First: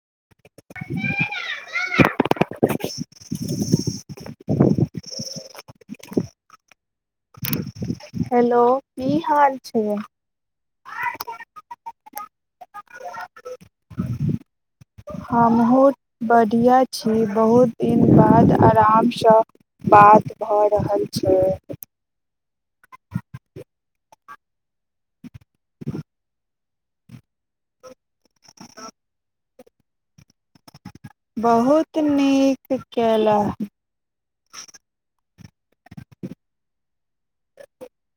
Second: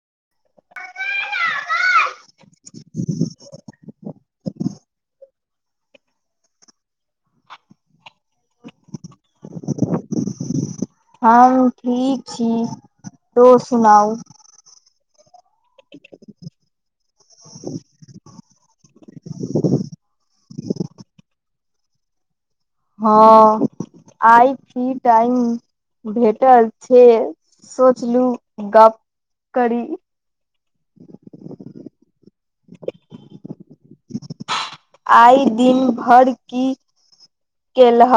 [unintelligible] Hello की हाल छै हम ठीक छी तो सुनाउ हमहु बढ़िया छी बहुत दिन बाद आरामसँ बात भऽ रहल छै हँ आइ की टाइम भेटल छै स पछिलू गप करी बहुत नीक कला आइ दिन भरि की केलह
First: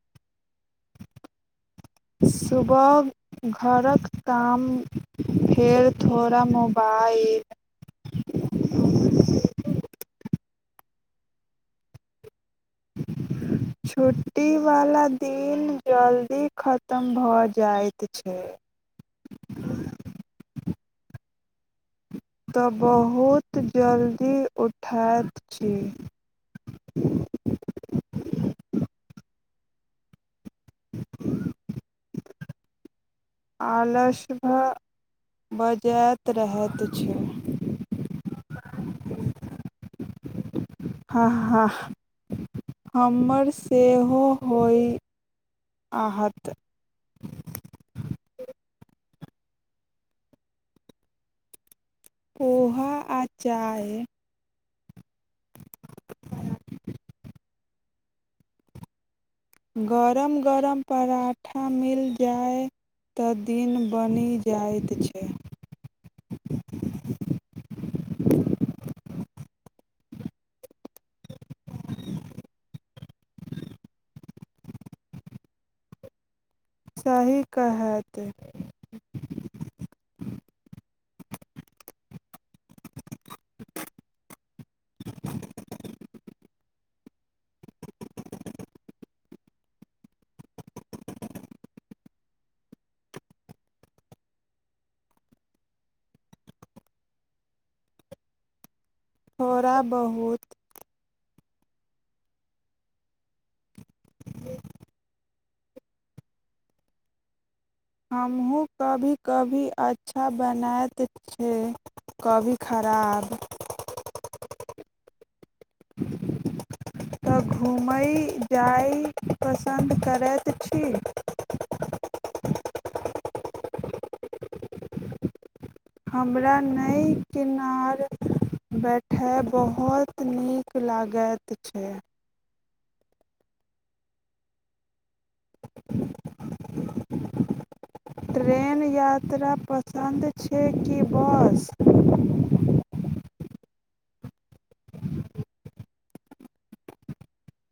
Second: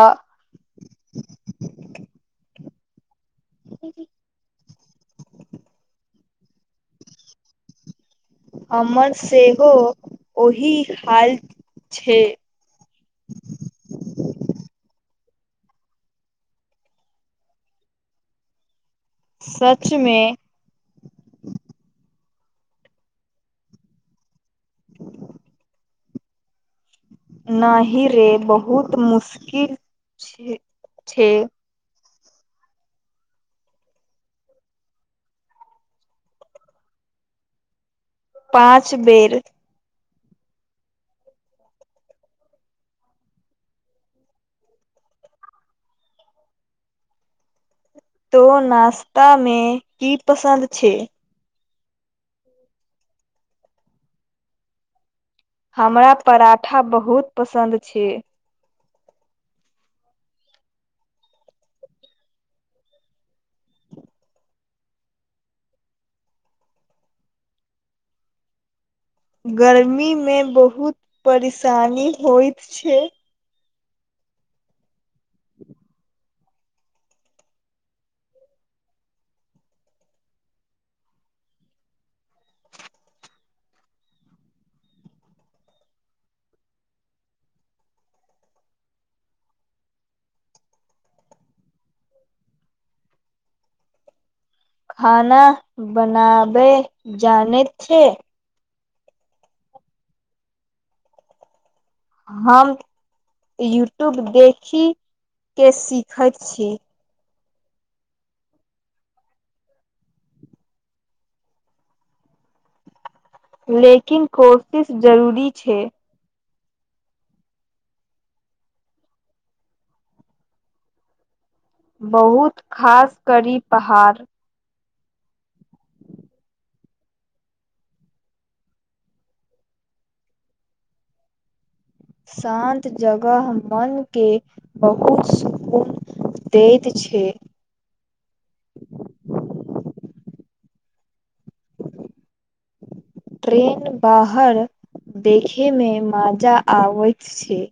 [unintelligible] सुबह घरक काम फेर थोड़ा मोबाइल हममर सेहो ओहि हाल छै छुट्टीवला दिन जल्दी खतम भऽ जाइत छै सचमें तऽ बहुत जल्दी उठैत छी [unintelligible] नहि रे बहुत मुशकिल छै ठीक आलस भ बजइत रहैत छै पाँच बेर हँ हा हमर सेहो होय आत तो नश्ता मे की पसन्द छै पोहा आचार हमरा पराठा बहुत पसन्द छै गरम गरम पराठा मिल जाय तऽ दिन बनि जाइत छै गर्मी मे बहुत परेशानी होइत छै सही कहत खाना बनाबे जान छै थोड़ा बहुत हम यूट्यूब देखिके सीखैत छी हमहूँ कभी कभी अच्छा बनाैत छै कभी खराब लेकिन कोशिश जरूरी छै तऽ घूमय जाय पसन्द करैत छी बहुत खास कड़ी पहाड़ हमरा नव किनार बैठय बहुत नीक लागैत छै शान्त जगह मन के बहुत सुकून दैत छै ट्रेन यात्रा पसन्दद छै छै की बॉस ट्रेन बाहर देखयमे मजा आबैत छै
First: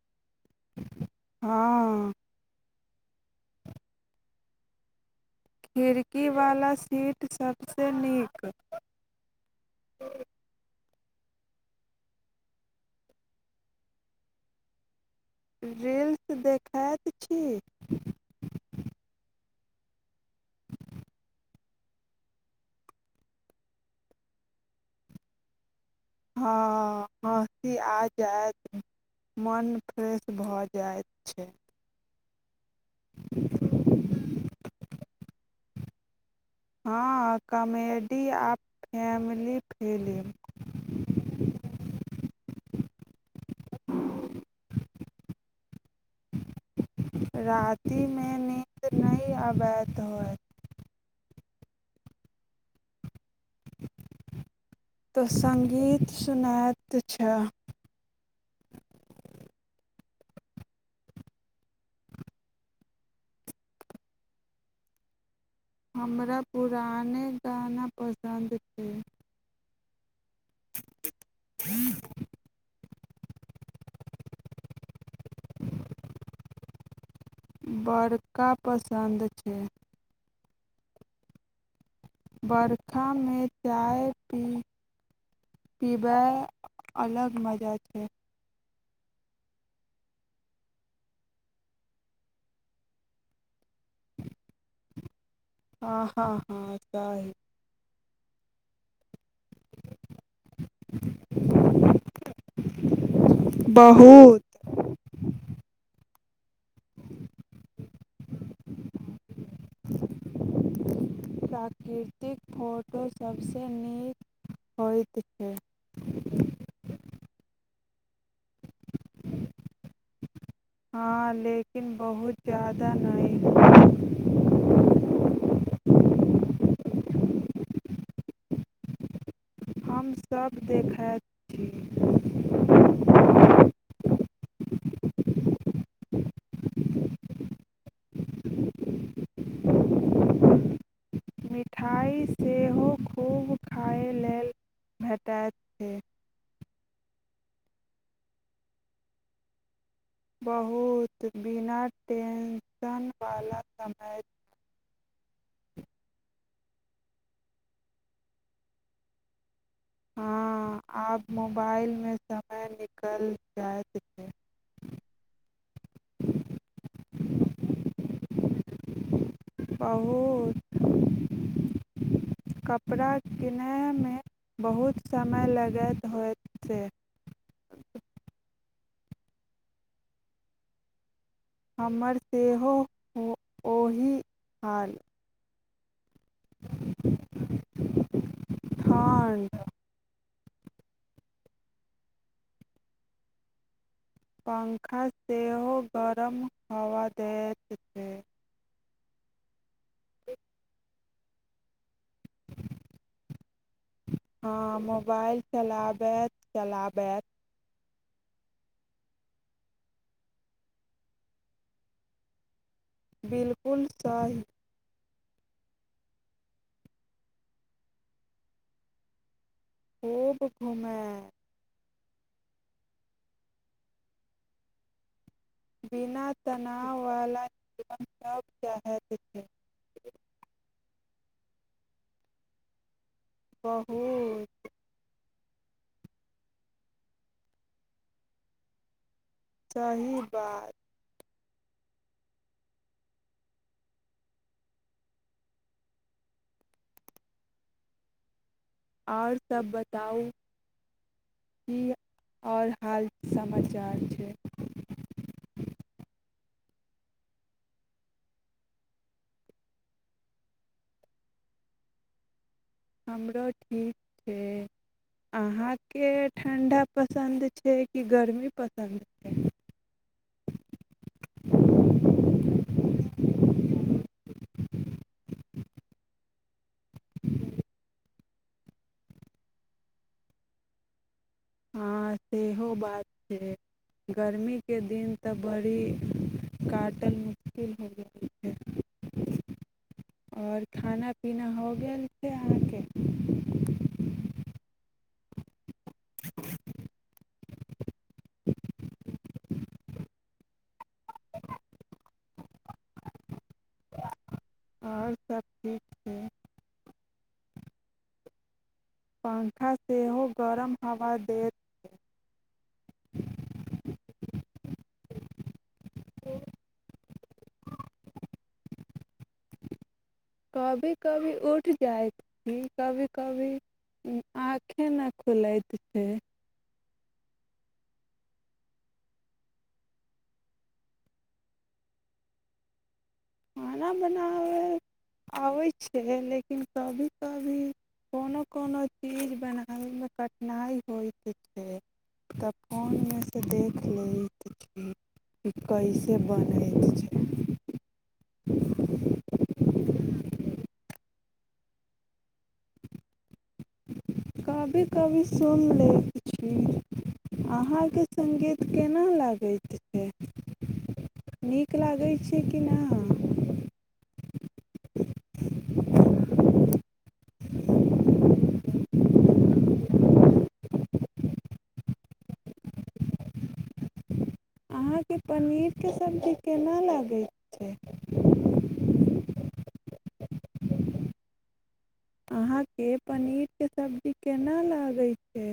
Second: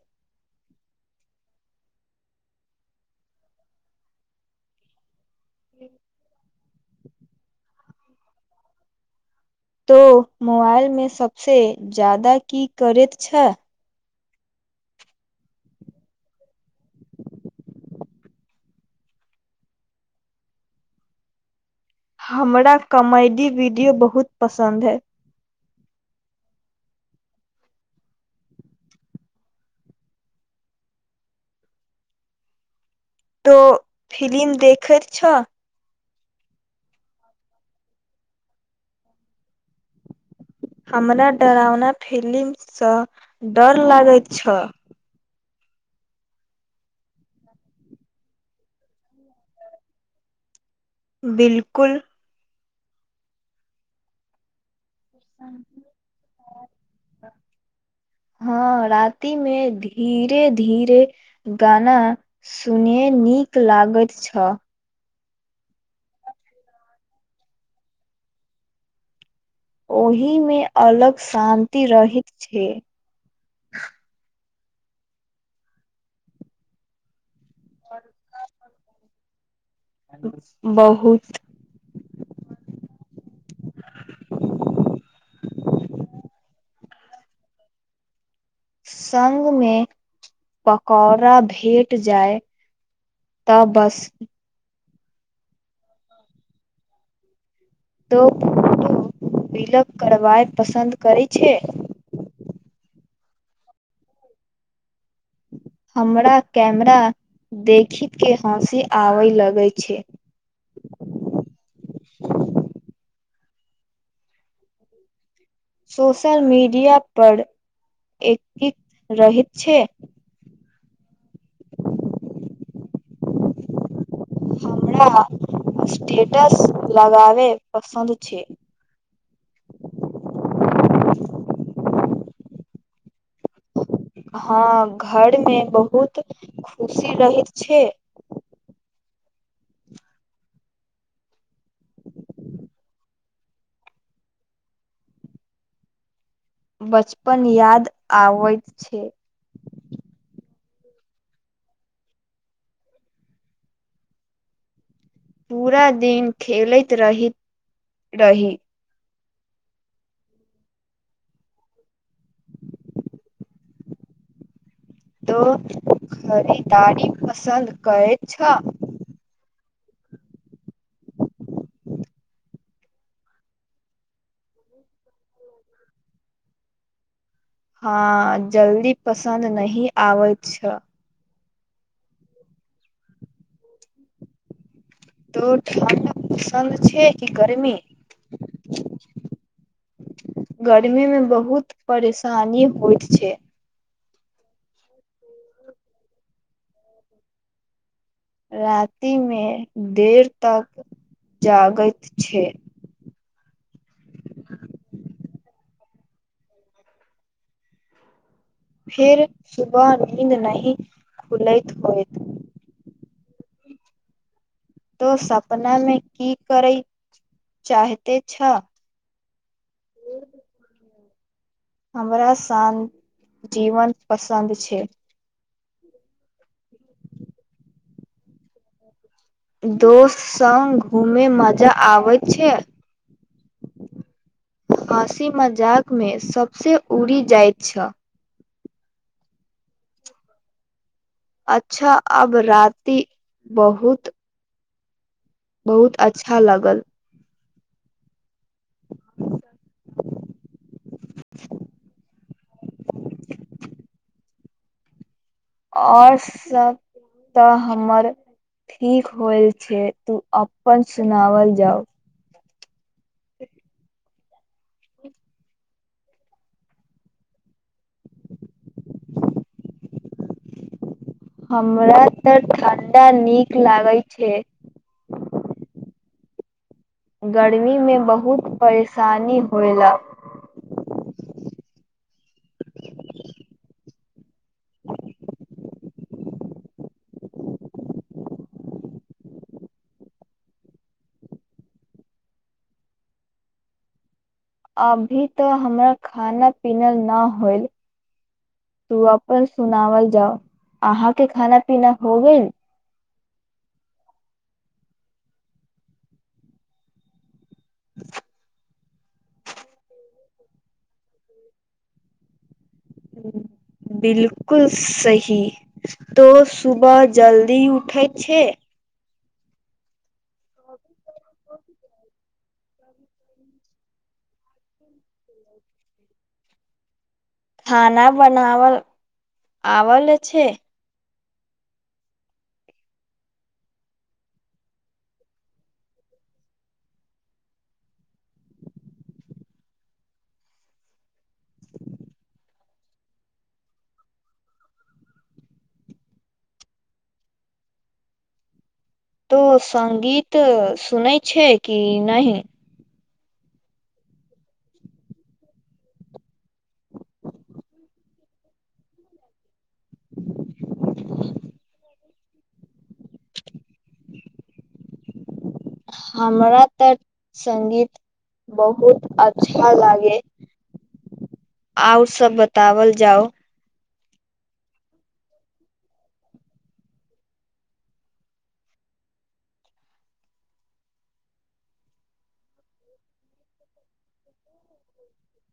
हँ खिड़कीवला सीट सभसँ नीक तो मोबाइल मे सबसँ ज्यादा की करैत छै रील्स देखैत छी हमरा कॉमेडी वीडियो बहुत पसन्द अइ हँ हँसी आ जायत मन फ्रेश भऽ जाइत छै तो फिलिम देखैत छ हँ कॉमेडी आ फैमिली फिल्म हमरा डरावना फिलिमसँ डर लागैत छल रातिमे नीन्द नहि अबैत होय बिल्कुल तऽ सङ्गीत सुनात छै हँ रातिमे धीरे धीरे गाना सुनय नीक लागैत छल हमरा पुराने गाना पसन्द छै ओ मे अलग शान्ति रहैत छै [unintelligible] [unintelligible] बड़का पसन्द छै ठीक बहुत बर्खामे चाय पीबय अलग मजा छै। सग मे पकौड़ा भेट जाय तऽ बस हँ हँ हँ त ही त। वििलक करइ पसन्द करै छै बहुत हमरा। कैमरा देखी के हँसी आबे लगे छै। सबसँ नीक होइत छै। सोशल मीडिया पर। एकीक रहत छै हँ लेकिन बहुत ज्यादा नहि। हमरा स्टेटस लगाबय पसन्द छै। हमसभ देखैत छी हँ घरमे बहुत खुशी रहैत छै। मिठाइ सेहो खूब खाय लेल भेटैत छै बचपन याद आैत छै बहुत। बिना टेंशन वाला समय पूरा दिन खेलैत रहहिैत रही। हँ आब मोबाइल मे समय निकल जाइत छै। तो खरीदारी पसन्द कै छ। बहुत किना। सय लागए ध होत हँ जल्दी पसन्द नह आबै छै। हमर सेहो ओहि हाल तो ठण्ड पसन्द छै कि गर्मी ठंढ गर्मी मे बहुत परेशानी होइतत छै। पंखा सेहो। गरम हवा दैत छै रति में देर तक जागैत छै हँ मोबाइल चलाबैत चलाबैत। फिर सुबह नीन्द नं खुलैत होयत। बिलकुल सही तो सपना मे की करय चाहते छ खूब घुमय हमरा शान्त जीवन पसन्द छै। बिना तनाव वाला सब चाहैत छै दोस्त सङग घूमे मजा आबैत छै बहुू हाँसी मजाकमे सबसँ उड़ि जाइत छै। सही बात अच्छा अब रति बहुत। बहुत अच्छा लागल आओर सभ बताउ की आओर हाल समाचार छै। और सब तऽ हमर ठीक होल छै तू अपन सुनाओल जाउ। हमरो ठीक छै अहाँके ठण्ढा पसन्द छै कि गरमी पसन्द छै हमरा तऽ ठण्डा नीक लागै छै। गर्मीमे बहुत परेशानी होयला हँ सेहो बात छै गर्मीके दिन तऽ बड़ी काटल मुश्किल हो गेल छै आओर खाना पीना हो गेल छै अहाँके अभी तऽ हमरा। खाना पीना न होइल। तू अपन सुनावल जाउ अहाँके खाना पीना हो गेल आओर सभ ठीकज छै पं्खा सेहो गरम हवा देैत छै बकुल सही तो सुबह जल्दी उठैत छै कभी कभी उठि जाइत ई कभी कभी आँखे नहि खुलैत छै। खाना बनावल आल छै। खाना बनाबय आबै छै लेकिन कभी कभी कोनो कोनो चीज बनाबयमे कठिनाइ होइत छै तऽ फोनमे सँ देख लैत छी कि कैसे बनै छै। तो सगीत सुनै छै कि नहि कभी कभी सुनले। ठ अहाँके संगीत केना लागथि नीक लागै छै से की ना। हमरा तऽ संगगीत बहुत अच्छा लागे आउ सब बतावल जाउ। अहाँके पनीरके सब्जी केना लागैत छै। अहाँके पनीरके सब्जी केना लागै छै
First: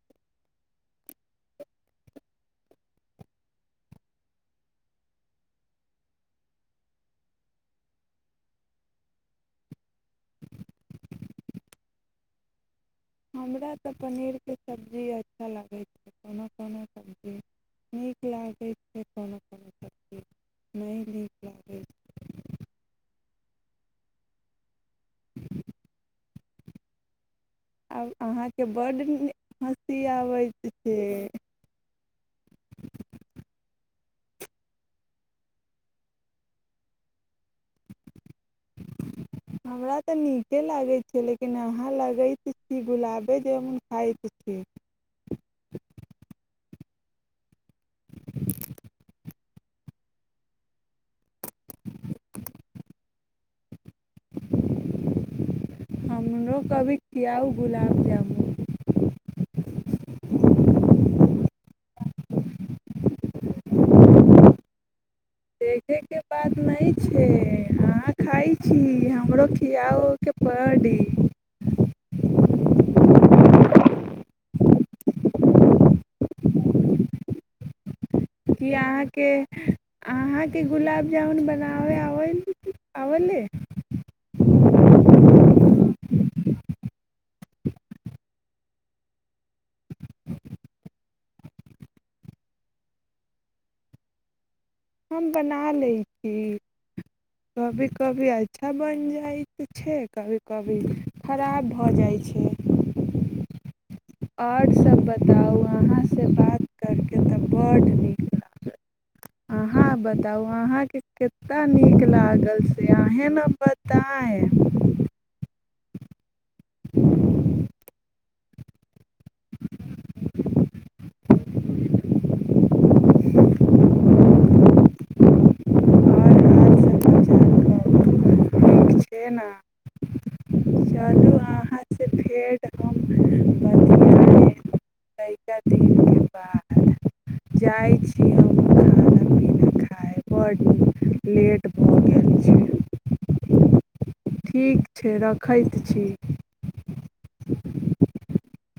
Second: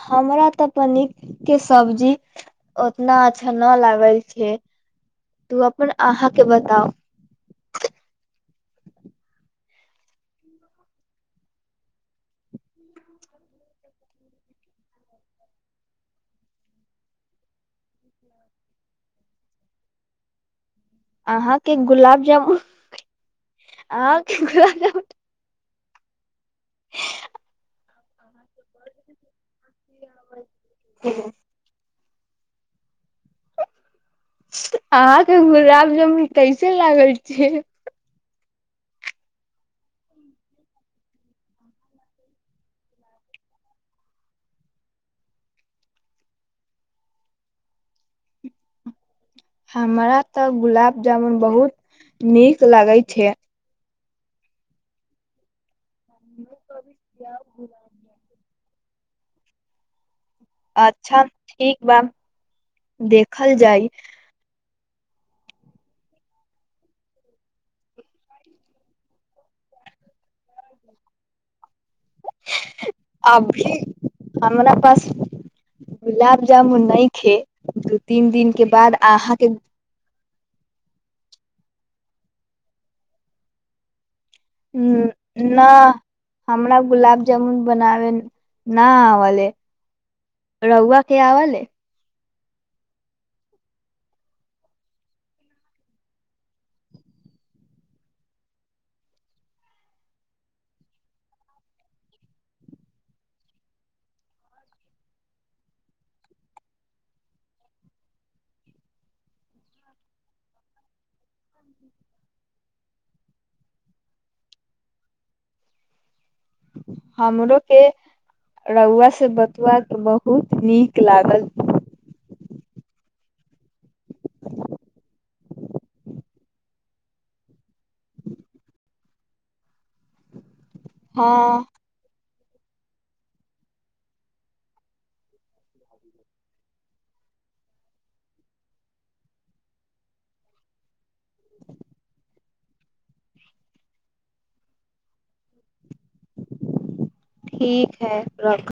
हमरा तऽ पनिक के सब्जी ओतना अच्छा न लागल छै तू अपन अहाँके बताउ हमरा तऽ पनीरके सबजी अच्छा लागै छै कोनो कोनो सबजी नीक लागै छै कोनो कोनो सबजी अहाँके गुलाब जामुन [unintelligible] आब अहाँ के बड्ड हँसी आबैत छै अहाँके गुलाब जामुन कैसे लागल छियै हमरा तऽ नीके लागै छै लेकिन अहाँ लगैत छी गुलाबे जामुन खाइत छी हमरा तऽ गुलाब जामन बहुत नीक लागे छै हमरो कभी खियाउ गुलाब जामुन अच्छा ठीक बा देखल जाइ देखयके बात नहि छै अहाँ खाइ छी हमरो खियाओके परडी अभी हमरा पास गुलाब जामुन नहि छैे तीन दिनक के बाद अहाँके की गुलाबजामुन बनाबै आब आबले ह न हमरा गुलाबजामुन बनाबे न आवल ह रहुुआ के आवल ह हम बना लै छी कभी कभी अच्छा बनि जाइ छै कभी कभी खराब भऽ जाइ छै आओर सभ बताउ अहाँसँ बात करि कऽ तऽ बड नीक लागल अहाँ बताउ अहाँके कतेक नीक लागल से अहीँ ने बताए हमरो के। रौआ बतबा के बहुत नीक लागल आओर [unintelligible] हाल [unintelligible] छना हँ से फेर हम बतियाएब लइका दिन के बाद जाइ छी हम खाना पीना खाइ बड्ड लेट भऽ गेल छै ठीक छै रखैत छी ठीकीक है रख